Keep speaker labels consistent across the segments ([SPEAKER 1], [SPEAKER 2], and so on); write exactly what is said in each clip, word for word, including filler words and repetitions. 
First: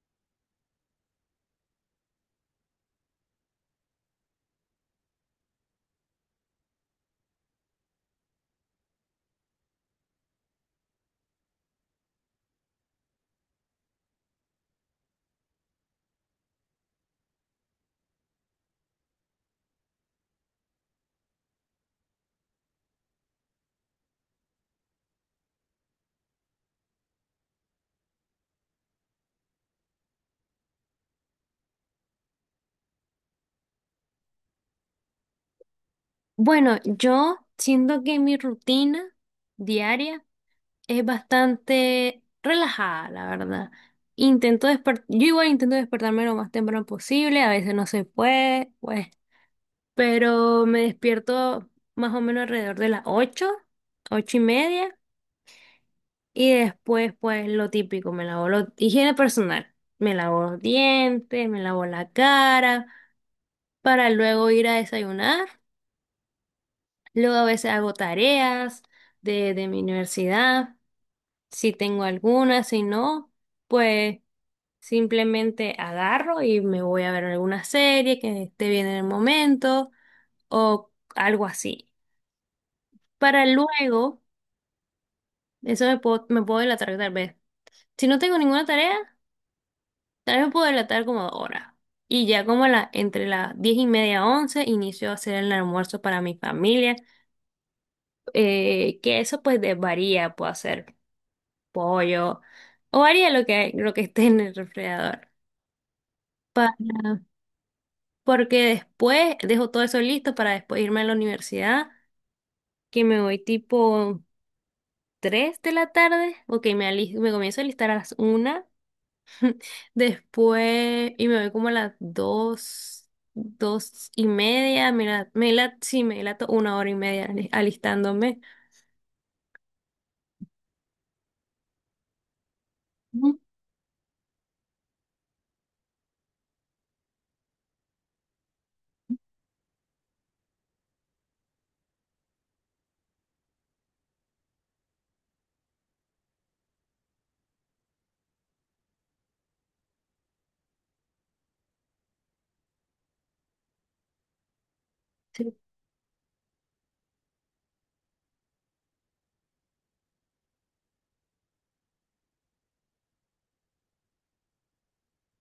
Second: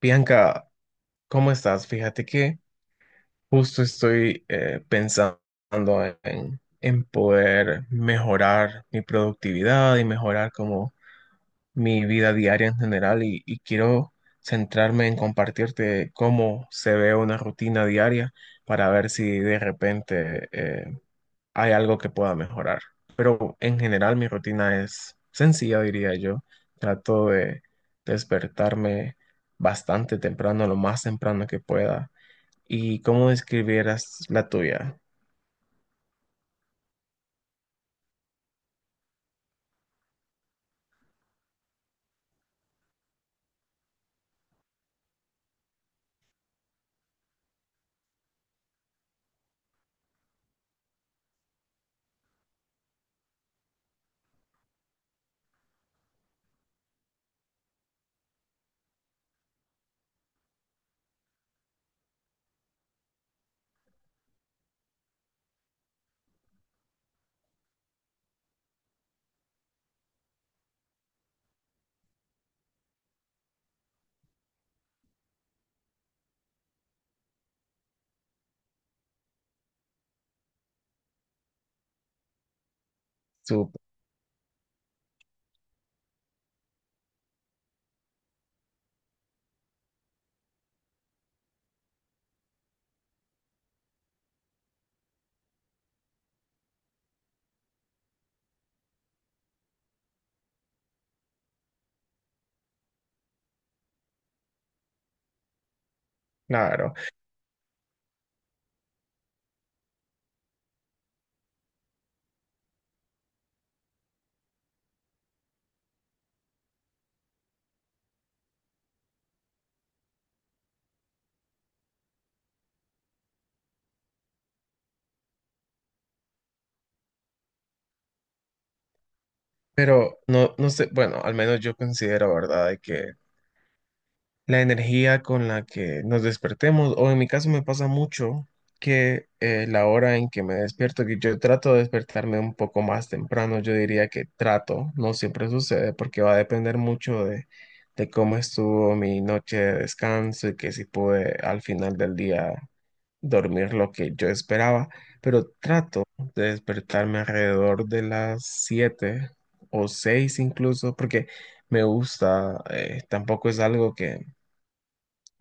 [SPEAKER 1] Bianca, ¿cómo estás? Fíjate que justo estoy eh, pensando en, en poder mejorar mi productividad y mejorar como mi vida diaria en general y, y quiero centrarme en compartirte cómo se ve una rutina diaria para ver si de repente eh, hay algo que pueda mejorar. Pero en general mi rutina es sencilla, diría yo. Trato de despertarme bastante temprano, lo más temprano que pueda. ¿Y cómo describieras la tuya?
[SPEAKER 2] Bueno, yo siento que mi rutina diaria es bastante relajada, la verdad. Intento despertar, yo igual intento despertarme lo más temprano posible. A veces no se puede, pues, pero me despierto más o menos alrededor de las ocho, ocho y media. Y después, pues, lo típico: me lavo lo, higiene personal, me lavo los dientes, me lavo la cara, para luego ir a desayunar. Luego a veces hago tareas de, de mi universidad, si tengo alguna. Si no, pues simplemente agarro y me voy a ver alguna serie que esté bien en el momento, o algo así. Para
[SPEAKER 1] Súper,
[SPEAKER 2] luego, eso me puedo, me puedo delatar tal vez. Si no tengo ninguna tarea, tal vez me puedo delatar como ahora. Y ya como a la, entre las diez y media, once, inicio a hacer el almuerzo para mi familia. eh, que eso pues de- varía, puedo hacer pollo, o haría lo que, lo que esté en el refrigerador. Para,
[SPEAKER 1] claro.
[SPEAKER 2] porque después dejo todo eso listo para después irme a la universidad, que me voy tipo tres de la tarde. Ok, me, ali- me comienzo a listar a las una, después, y me voy como a las dos, dos y media. Me la, me la, sí, me la to- Una hora y media ali- alistándome.
[SPEAKER 1] Pero no, no sé, bueno, al menos yo considero, ¿verdad?, de que
[SPEAKER 2] Ujú.
[SPEAKER 1] la energía con la que nos despertemos, o en mi caso me pasa mucho que eh, la hora en que me despierto, que yo trato de despertarme un poco más temprano, yo diría que trato, no siempre sucede porque va a depender mucho de, de cómo estuvo mi noche de descanso y que si pude al final del día dormir lo que yo esperaba, pero trato de despertarme alrededor de las siete o seis incluso, porque me gusta, eh, tampoco es algo que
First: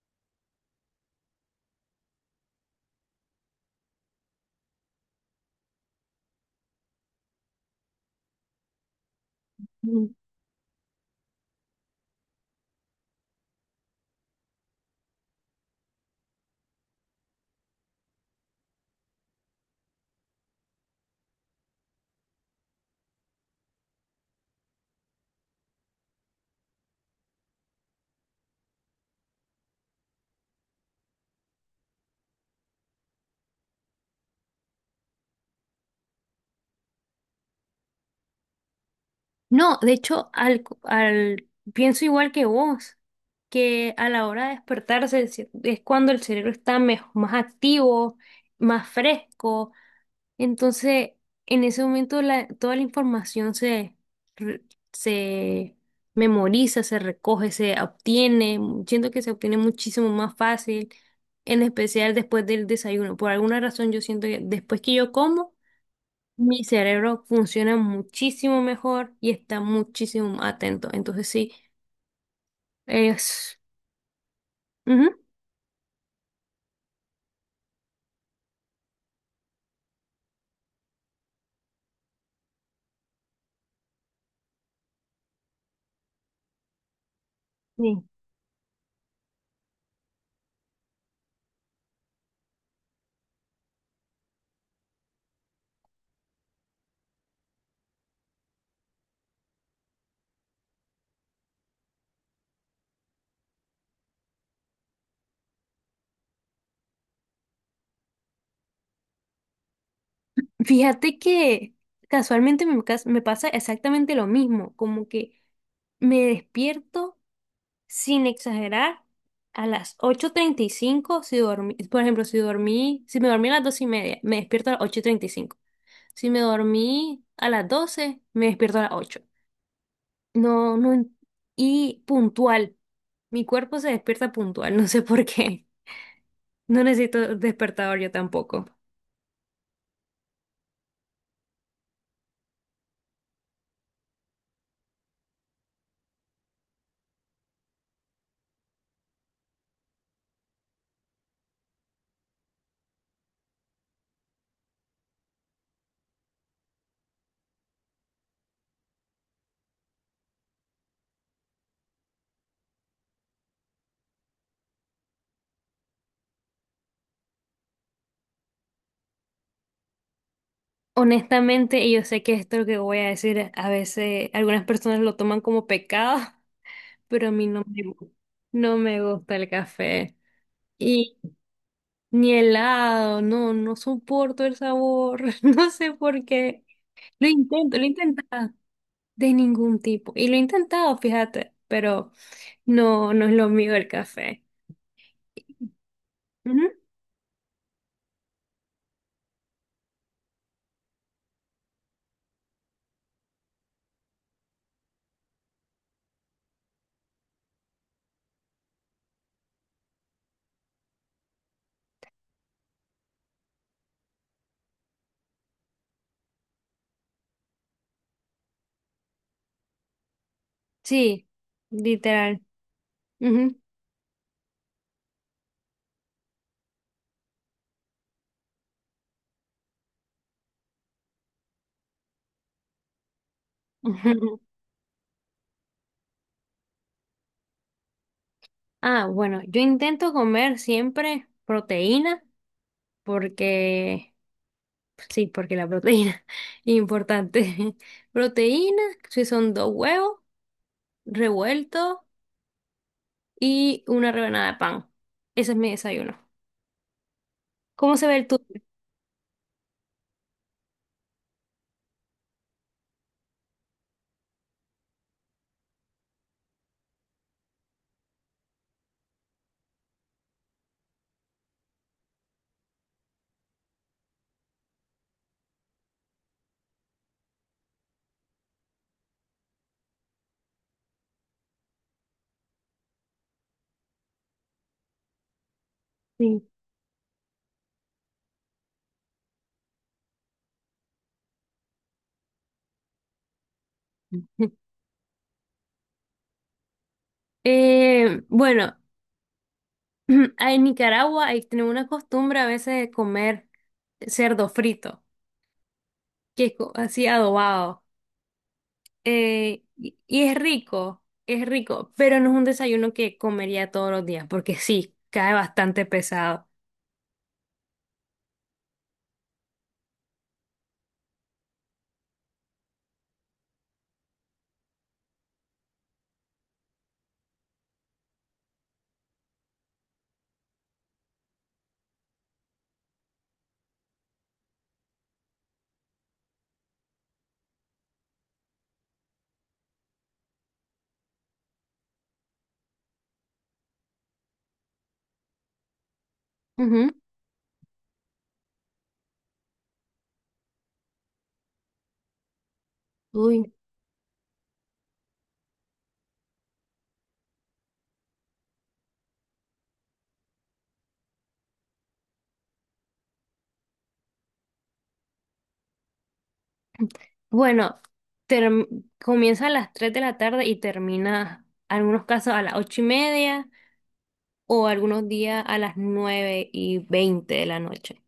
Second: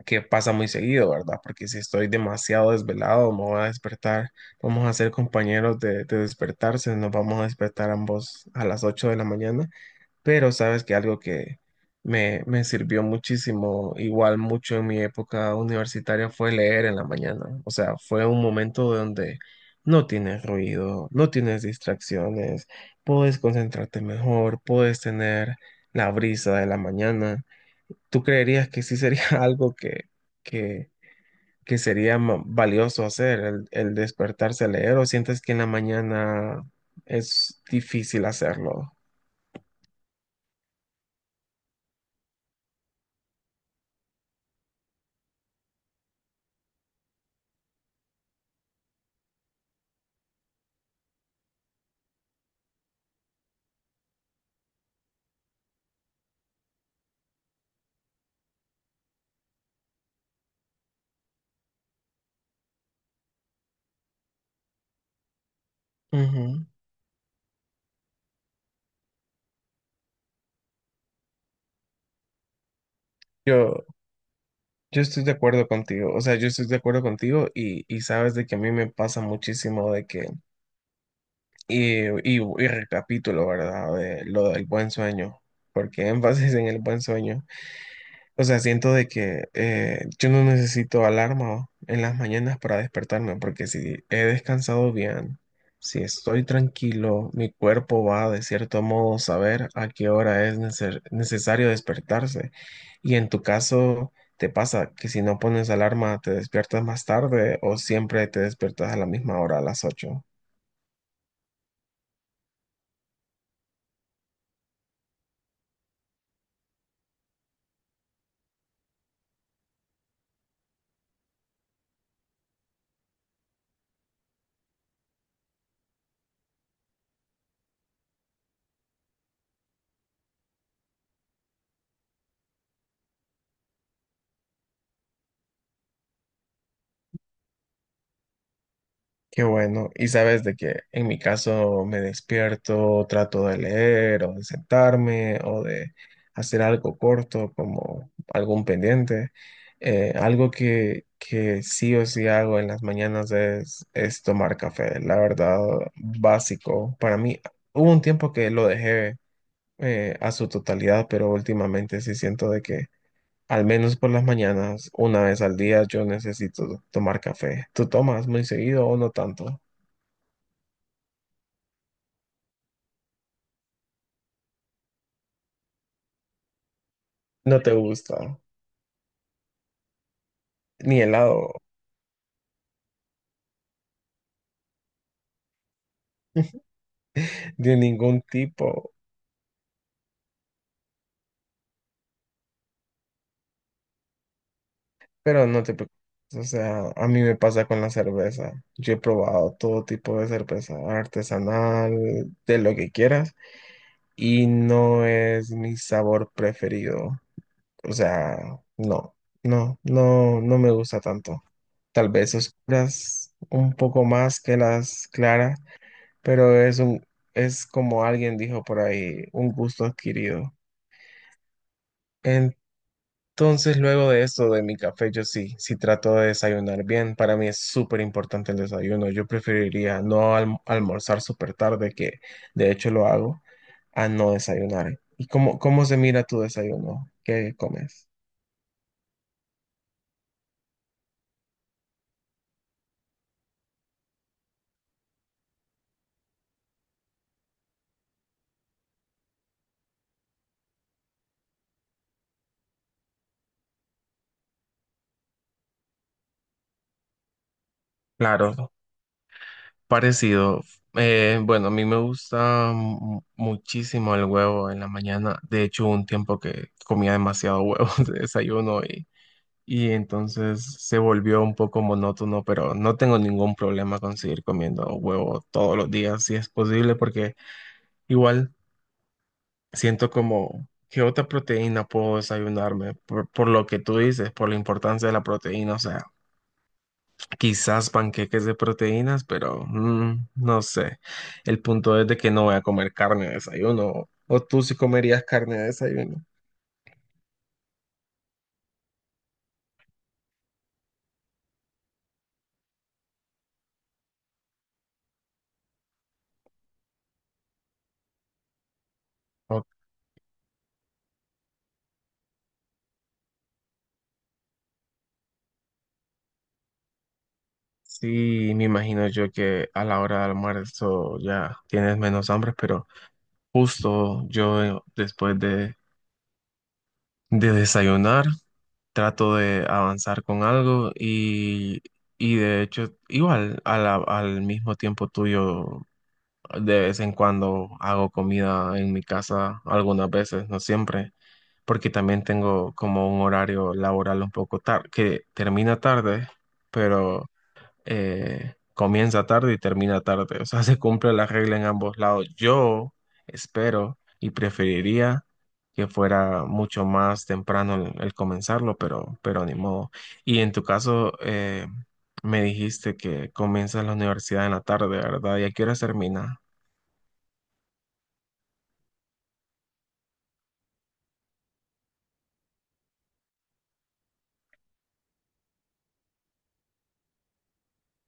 [SPEAKER 1] que pasa muy seguido, ¿verdad? Porque si estoy demasiado desvelado, me voy a despertar, vamos a ser compañeros de, de despertarse, nos vamos a despertar ambos a las ocho de la mañana,
[SPEAKER 2] Sí.
[SPEAKER 1] pero sabes que algo que me, me sirvió muchísimo, igual mucho en mi época universitaria, fue leer en la mañana, o sea, fue un momento donde no tienes ruido, no tienes distracciones, puedes concentrarte mejor, puedes tener la brisa de la mañana. ¿Tú creerías que sí sería algo que, que, que sería ma- valioso hacer, el, el despertarse a leer, o sientes que en la mañana es difícil hacerlo?
[SPEAKER 2] No, de hecho, al, al pienso igual que vos, que a la hora de despertarse, el cere- es cuando el cerebro está mej- más activo, más fresco. Entonces, en ese momento la- toda la información se, re- se memoriza, se recoge, se obtiene. Siento que se obtiene muchísimo más fácil, en especial después del desayuno. Por alguna razón, yo siento que después que yo como, mi
[SPEAKER 1] Ujú.
[SPEAKER 2] cerebro funciona muchísimo mejor y está muchísimo más atento. Entonces sí, es...
[SPEAKER 1] Yo, yo
[SPEAKER 2] Ujú,
[SPEAKER 1] estoy de acuerdo contigo, o sea, yo estoy de acuerdo contigo y, y sabes de que a mí me pasa muchísimo de que, y, y, y recapitulo, ¿verdad? De lo del buen sueño, porque énfasis en el buen sueño.
[SPEAKER 2] sí.
[SPEAKER 1] O sea, siento de que eh, yo no necesito alarma en las mañanas para despertarme, porque si he descansado bien, si estoy tranquilo, mi cuerpo va de cierto modo a saber a qué hora es necer- necesario despertarse. Y en tu caso, ¿te pasa que si no pones alarma te despiertas más tarde o siempre te despiertas a la misma hora, a las ocho?
[SPEAKER 2] Fíjate que casualmente me, cas- me pasa exactamente lo mismo, como que me despierto sin exagerar a las ocho treinta y cinco si dormí. Por ejemplo, si dormí, si me dormí a las dos y media, me despierto a las ocho treinta y cinco. Si me dormí a las doce, me despierto a las ocho. No, no. en- Y puntual. Mi cuerpo se despierta puntual, no sé por qué. No necesito despertador yo tampoco.
[SPEAKER 1] Qué bueno. Y sabes de que en mi caso me despierto, trato de leer o de sentarme o de hacer algo corto como algún pendiente. Eh, algo que, que sí o sí hago en las mañanas es, es tomar café. La verdad, básico. Para mí, hubo un tiempo que lo dejé eh, a su totalidad, pero últimamente sí siento de que al menos por las mañanas, una vez al día, yo necesito tomar café. ¿Tú tomas muy seguido o no tanto?
[SPEAKER 2] Honestamente, y yo sé que esto lo que voy a decir, a veces algunas personas lo toman como pecado, pero a mí
[SPEAKER 1] No
[SPEAKER 2] no
[SPEAKER 1] te
[SPEAKER 2] me, gu-
[SPEAKER 1] gusta
[SPEAKER 2] no me gusta el café.
[SPEAKER 1] ni
[SPEAKER 2] Y
[SPEAKER 1] helado
[SPEAKER 2] ni helado, no, no soporto el sabor, no sé por qué. Lo intento,
[SPEAKER 1] de
[SPEAKER 2] lo he
[SPEAKER 1] ningún
[SPEAKER 2] intentado
[SPEAKER 1] tipo,
[SPEAKER 2] de ningún tipo. Y lo he intentado, fíjate, pero no, no es lo mío el café.
[SPEAKER 1] pero no te preocupes. O sea, a mí me pasa con la cerveza. Yo he probado todo tipo de cerveza artesanal, de lo que quieras, y no es mi sabor preferido. O sea, no, no, no, no me gusta tanto. Tal vez oscuras un poco más que las claras, pero es un, es como alguien dijo por ahí, un gusto adquirido.
[SPEAKER 2] Sí, literal.
[SPEAKER 1] En
[SPEAKER 2] Ujú,
[SPEAKER 1] Entonces, luego de esto, de mi café, yo sí, sí trato de desayunar bien. Para mí es súper importante el desayuno. Yo preferiría no alm- almorzar súper tarde, que de hecho lo hago, a no
[SPEAKER 2] ujú.
[SPEAKER 1] desayunar. ¿Y cómo, cómo se mira tu desayuno? ¿Qué comes?
[SPEAKER 2] Ah, bueno, yo intento comer siempre proteína, porque, pues sí, porque la proteína es importante. Proteína, si son dos huevos revueltos y una rebanada de pan. Ese es mi desayuno. ¿Cómo se ve el
[SPEAKER 1] Claro,
[SPEAKER 2] tuyo?
[SPEAKER 1] parecido. Eh, bueno, a mí me gusta mu- muchísimo el huevo en la mañana. De hecho, hubo un tiempo que comía demasiado huevo de desayuno y entonces se volvió un poco monótono, pero no tengo ningún problema con seguir comiendo huevo todos los días si es posible, porque igual siento como que otra proteína puedo desayunarme por, por lo que tú dices, por la importancia de la proteína, o sea,
[SPEAKER 2] Sí.
[SPEAKER 1] quizás panqueques de proteínas, pero mm, no sé. El punto es de que no voy a comer carne de desayuno. ¿O tú sí comerías carne de desayuno?
[SPEAKER 2] Eh, bueno, en Nicaragua hay tenemos una costumbre a veces de comer cerdo frito, que es co- así adobado.
[SPEAKER 1] O
[SPEAKER 2] Eh, y, y es rico, es rico, pero no es un desayuno que comería todos los días, porque sí, cae bastante pesado.
[SPEAKER 1] Sí, me imagino yo que a la hora del almuerzo ya tienes menos hambre, pero justo yo eh, después de, de desayunar trato de avanzar con algo y, y de hecho igual a la- al mismo tiempo tuyo de vez en cuando hago comida en mi casa algunas veces, no siempre, porque también tengo como un horario laboral un poco tarde que termina tarde,
[SPEAKER 2] Ujú.
[SPEAKER 1] pero eh, comienza tarde y termina tarde. O sea, se cumple la regla en ambos lados. Yo
[SPEAKER 2] Uy.
[SPEAKER 1] espero y preferiría que fuera mucho más temprano el, el comenzarlo, pero, pero, ni modo. Y en tu caso, eh, me dijiste que comienzas la universidad en la tarde, ¿verdad? ¿Y a qué hora termina?
[SPEAKER 2] Bueno, term- comienza a las tres de la tarde y termina, algunos casos, a las ocho y media, o algunos días a las nueve y veinte de la noche.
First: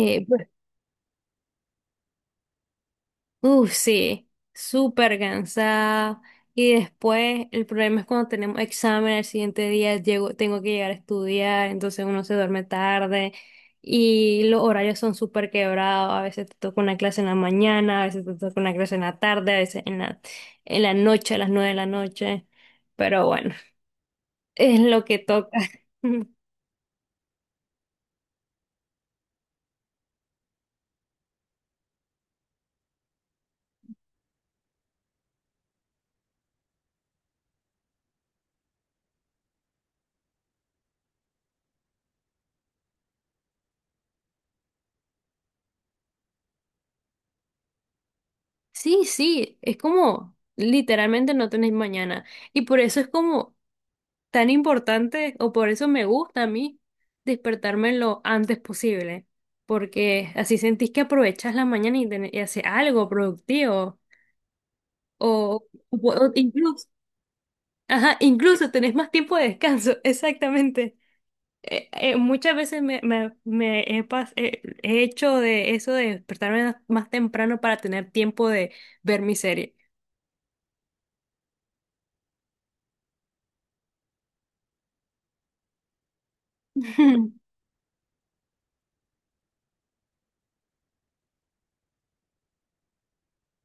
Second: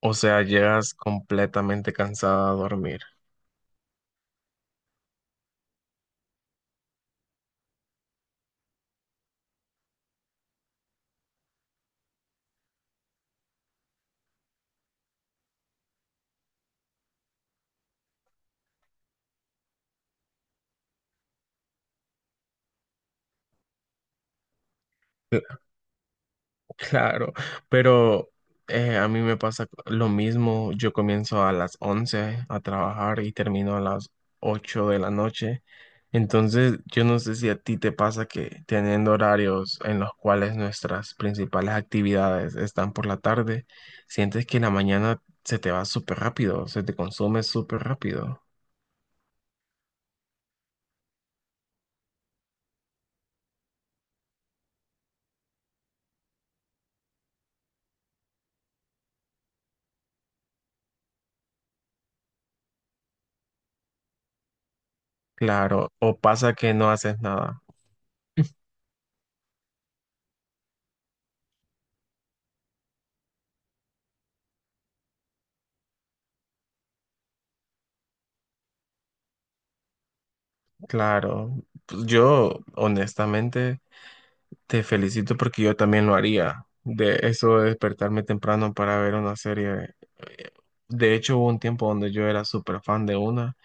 [SPEAKER 1] O sea, llegas completamente cansada a dormir.
[SPEAKER 2] Uf, sí, súper cansada. Y después el problema es cuando tenemos examen el siguiente día, llego, tengo que llegar a estudiar, entonces uno se duerme tarde, y los horarios son súper quebrados. A veces te toca una clase en la mañana, a veces te toca una clase en la tarde, a veces en la, en la noche, a las nueve de la noche. Pero bueno, es lo que toca.
[SPEAKER 1] Claro, pero eh, a mí me pasa lo mismo. Yo comienzo a las once a trabajar y termino a las ocho de la noche. Entonces, yo no sé si a ti te pasa que teniendo horarios en los cuales nuestras principales actividades están por la tarde, sientes que la mañana se te va súper rápido, se te consume súper rápido.
[SPEAKER 2] Sí, sí, es como literalmente no tenés mañana. Y por eso es como... tan importante, o por eso me gusta a mí despertarme lo antes posible, porque así sentís que aprovechas la mañana y, tenés- y haces algo productivo. O,
[SPEAKER 1] Claro,
[SPEAKER 2] o-
[SPEAKER 1] o
[SPEAKER 2] o
[SPEAKER 1] pasa que
[SPEAKER 2] incluso,
[SPEAKER 1] no haces nada.
[SPEAKER 2] ajá, incluso tenés más tiempo de descanso, exactamente. Eh, eh, muchas veces me, me, me he, pas- eh, he hecho de eso de despertarme más temprano para tener tiempo de ver mi serie.
[SPEAKER 1] Claro, pues yo honestamente. Te felicito porque yo también lo haría. De eso de despertarme temprano para ver una serie. eh, De hecho, hubo un tiempo donde yo era súper fan de una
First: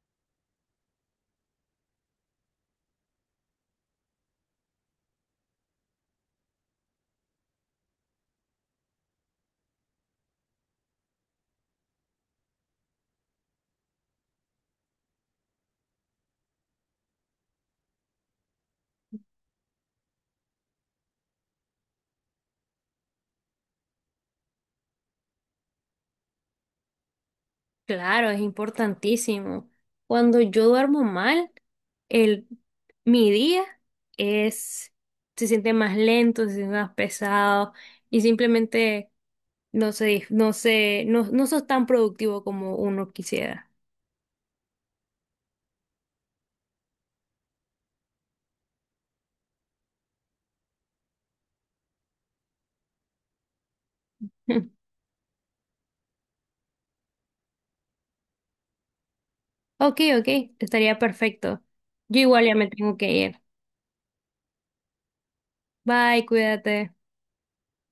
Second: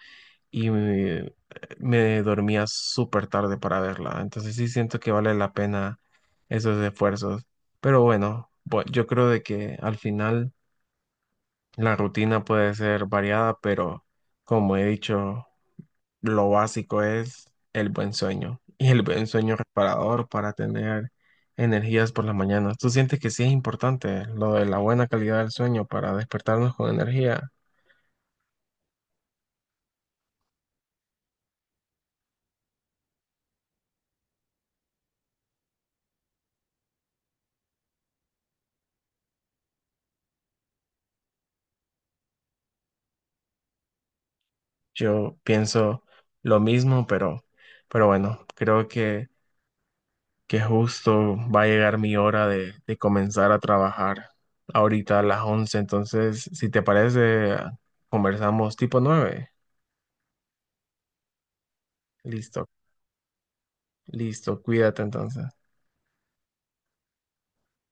[SPEAKER 1] y me, me dormía súper tarde para verla. Entonces sí siento que vale la pena esos esfuerzos. Pero bueno, bu- yo creo de que al final la rutina puede ser variada, pero como he dicho, lo básico es el buen sueño y el buen sueño reparador para tener energías por las mañanas. ¿Tú sientes que sí es importante lo de la buena calidad del sueño para despertarnos con energía?
[SPEAKER 2] Claro, es importantísimo. Cuando yo duermo mal, el, mi día es, se siente más lento, se siente más pesado, y simplemente no sé, no sé, no, no sos tan productivo como uno quisiera.
[SPEAKER 1] Yo pienso lo mismo, pero, pero, bueno, creo que, que justo va a llegar mi hora de, de comenzar a trabajar ahorita a las once. Entonces, si te parece, conversamos tipo nueve.
[SPEAKER 2] Ok, ok, estaría perfecto. Yo igual ya me
[SPEAKER 1] Listo,
[SPEAKER 2] tengo que ir.
[SPEAKER 1] listo, cuídate entonces.
[SPEAKER 2] Bye, cuídate.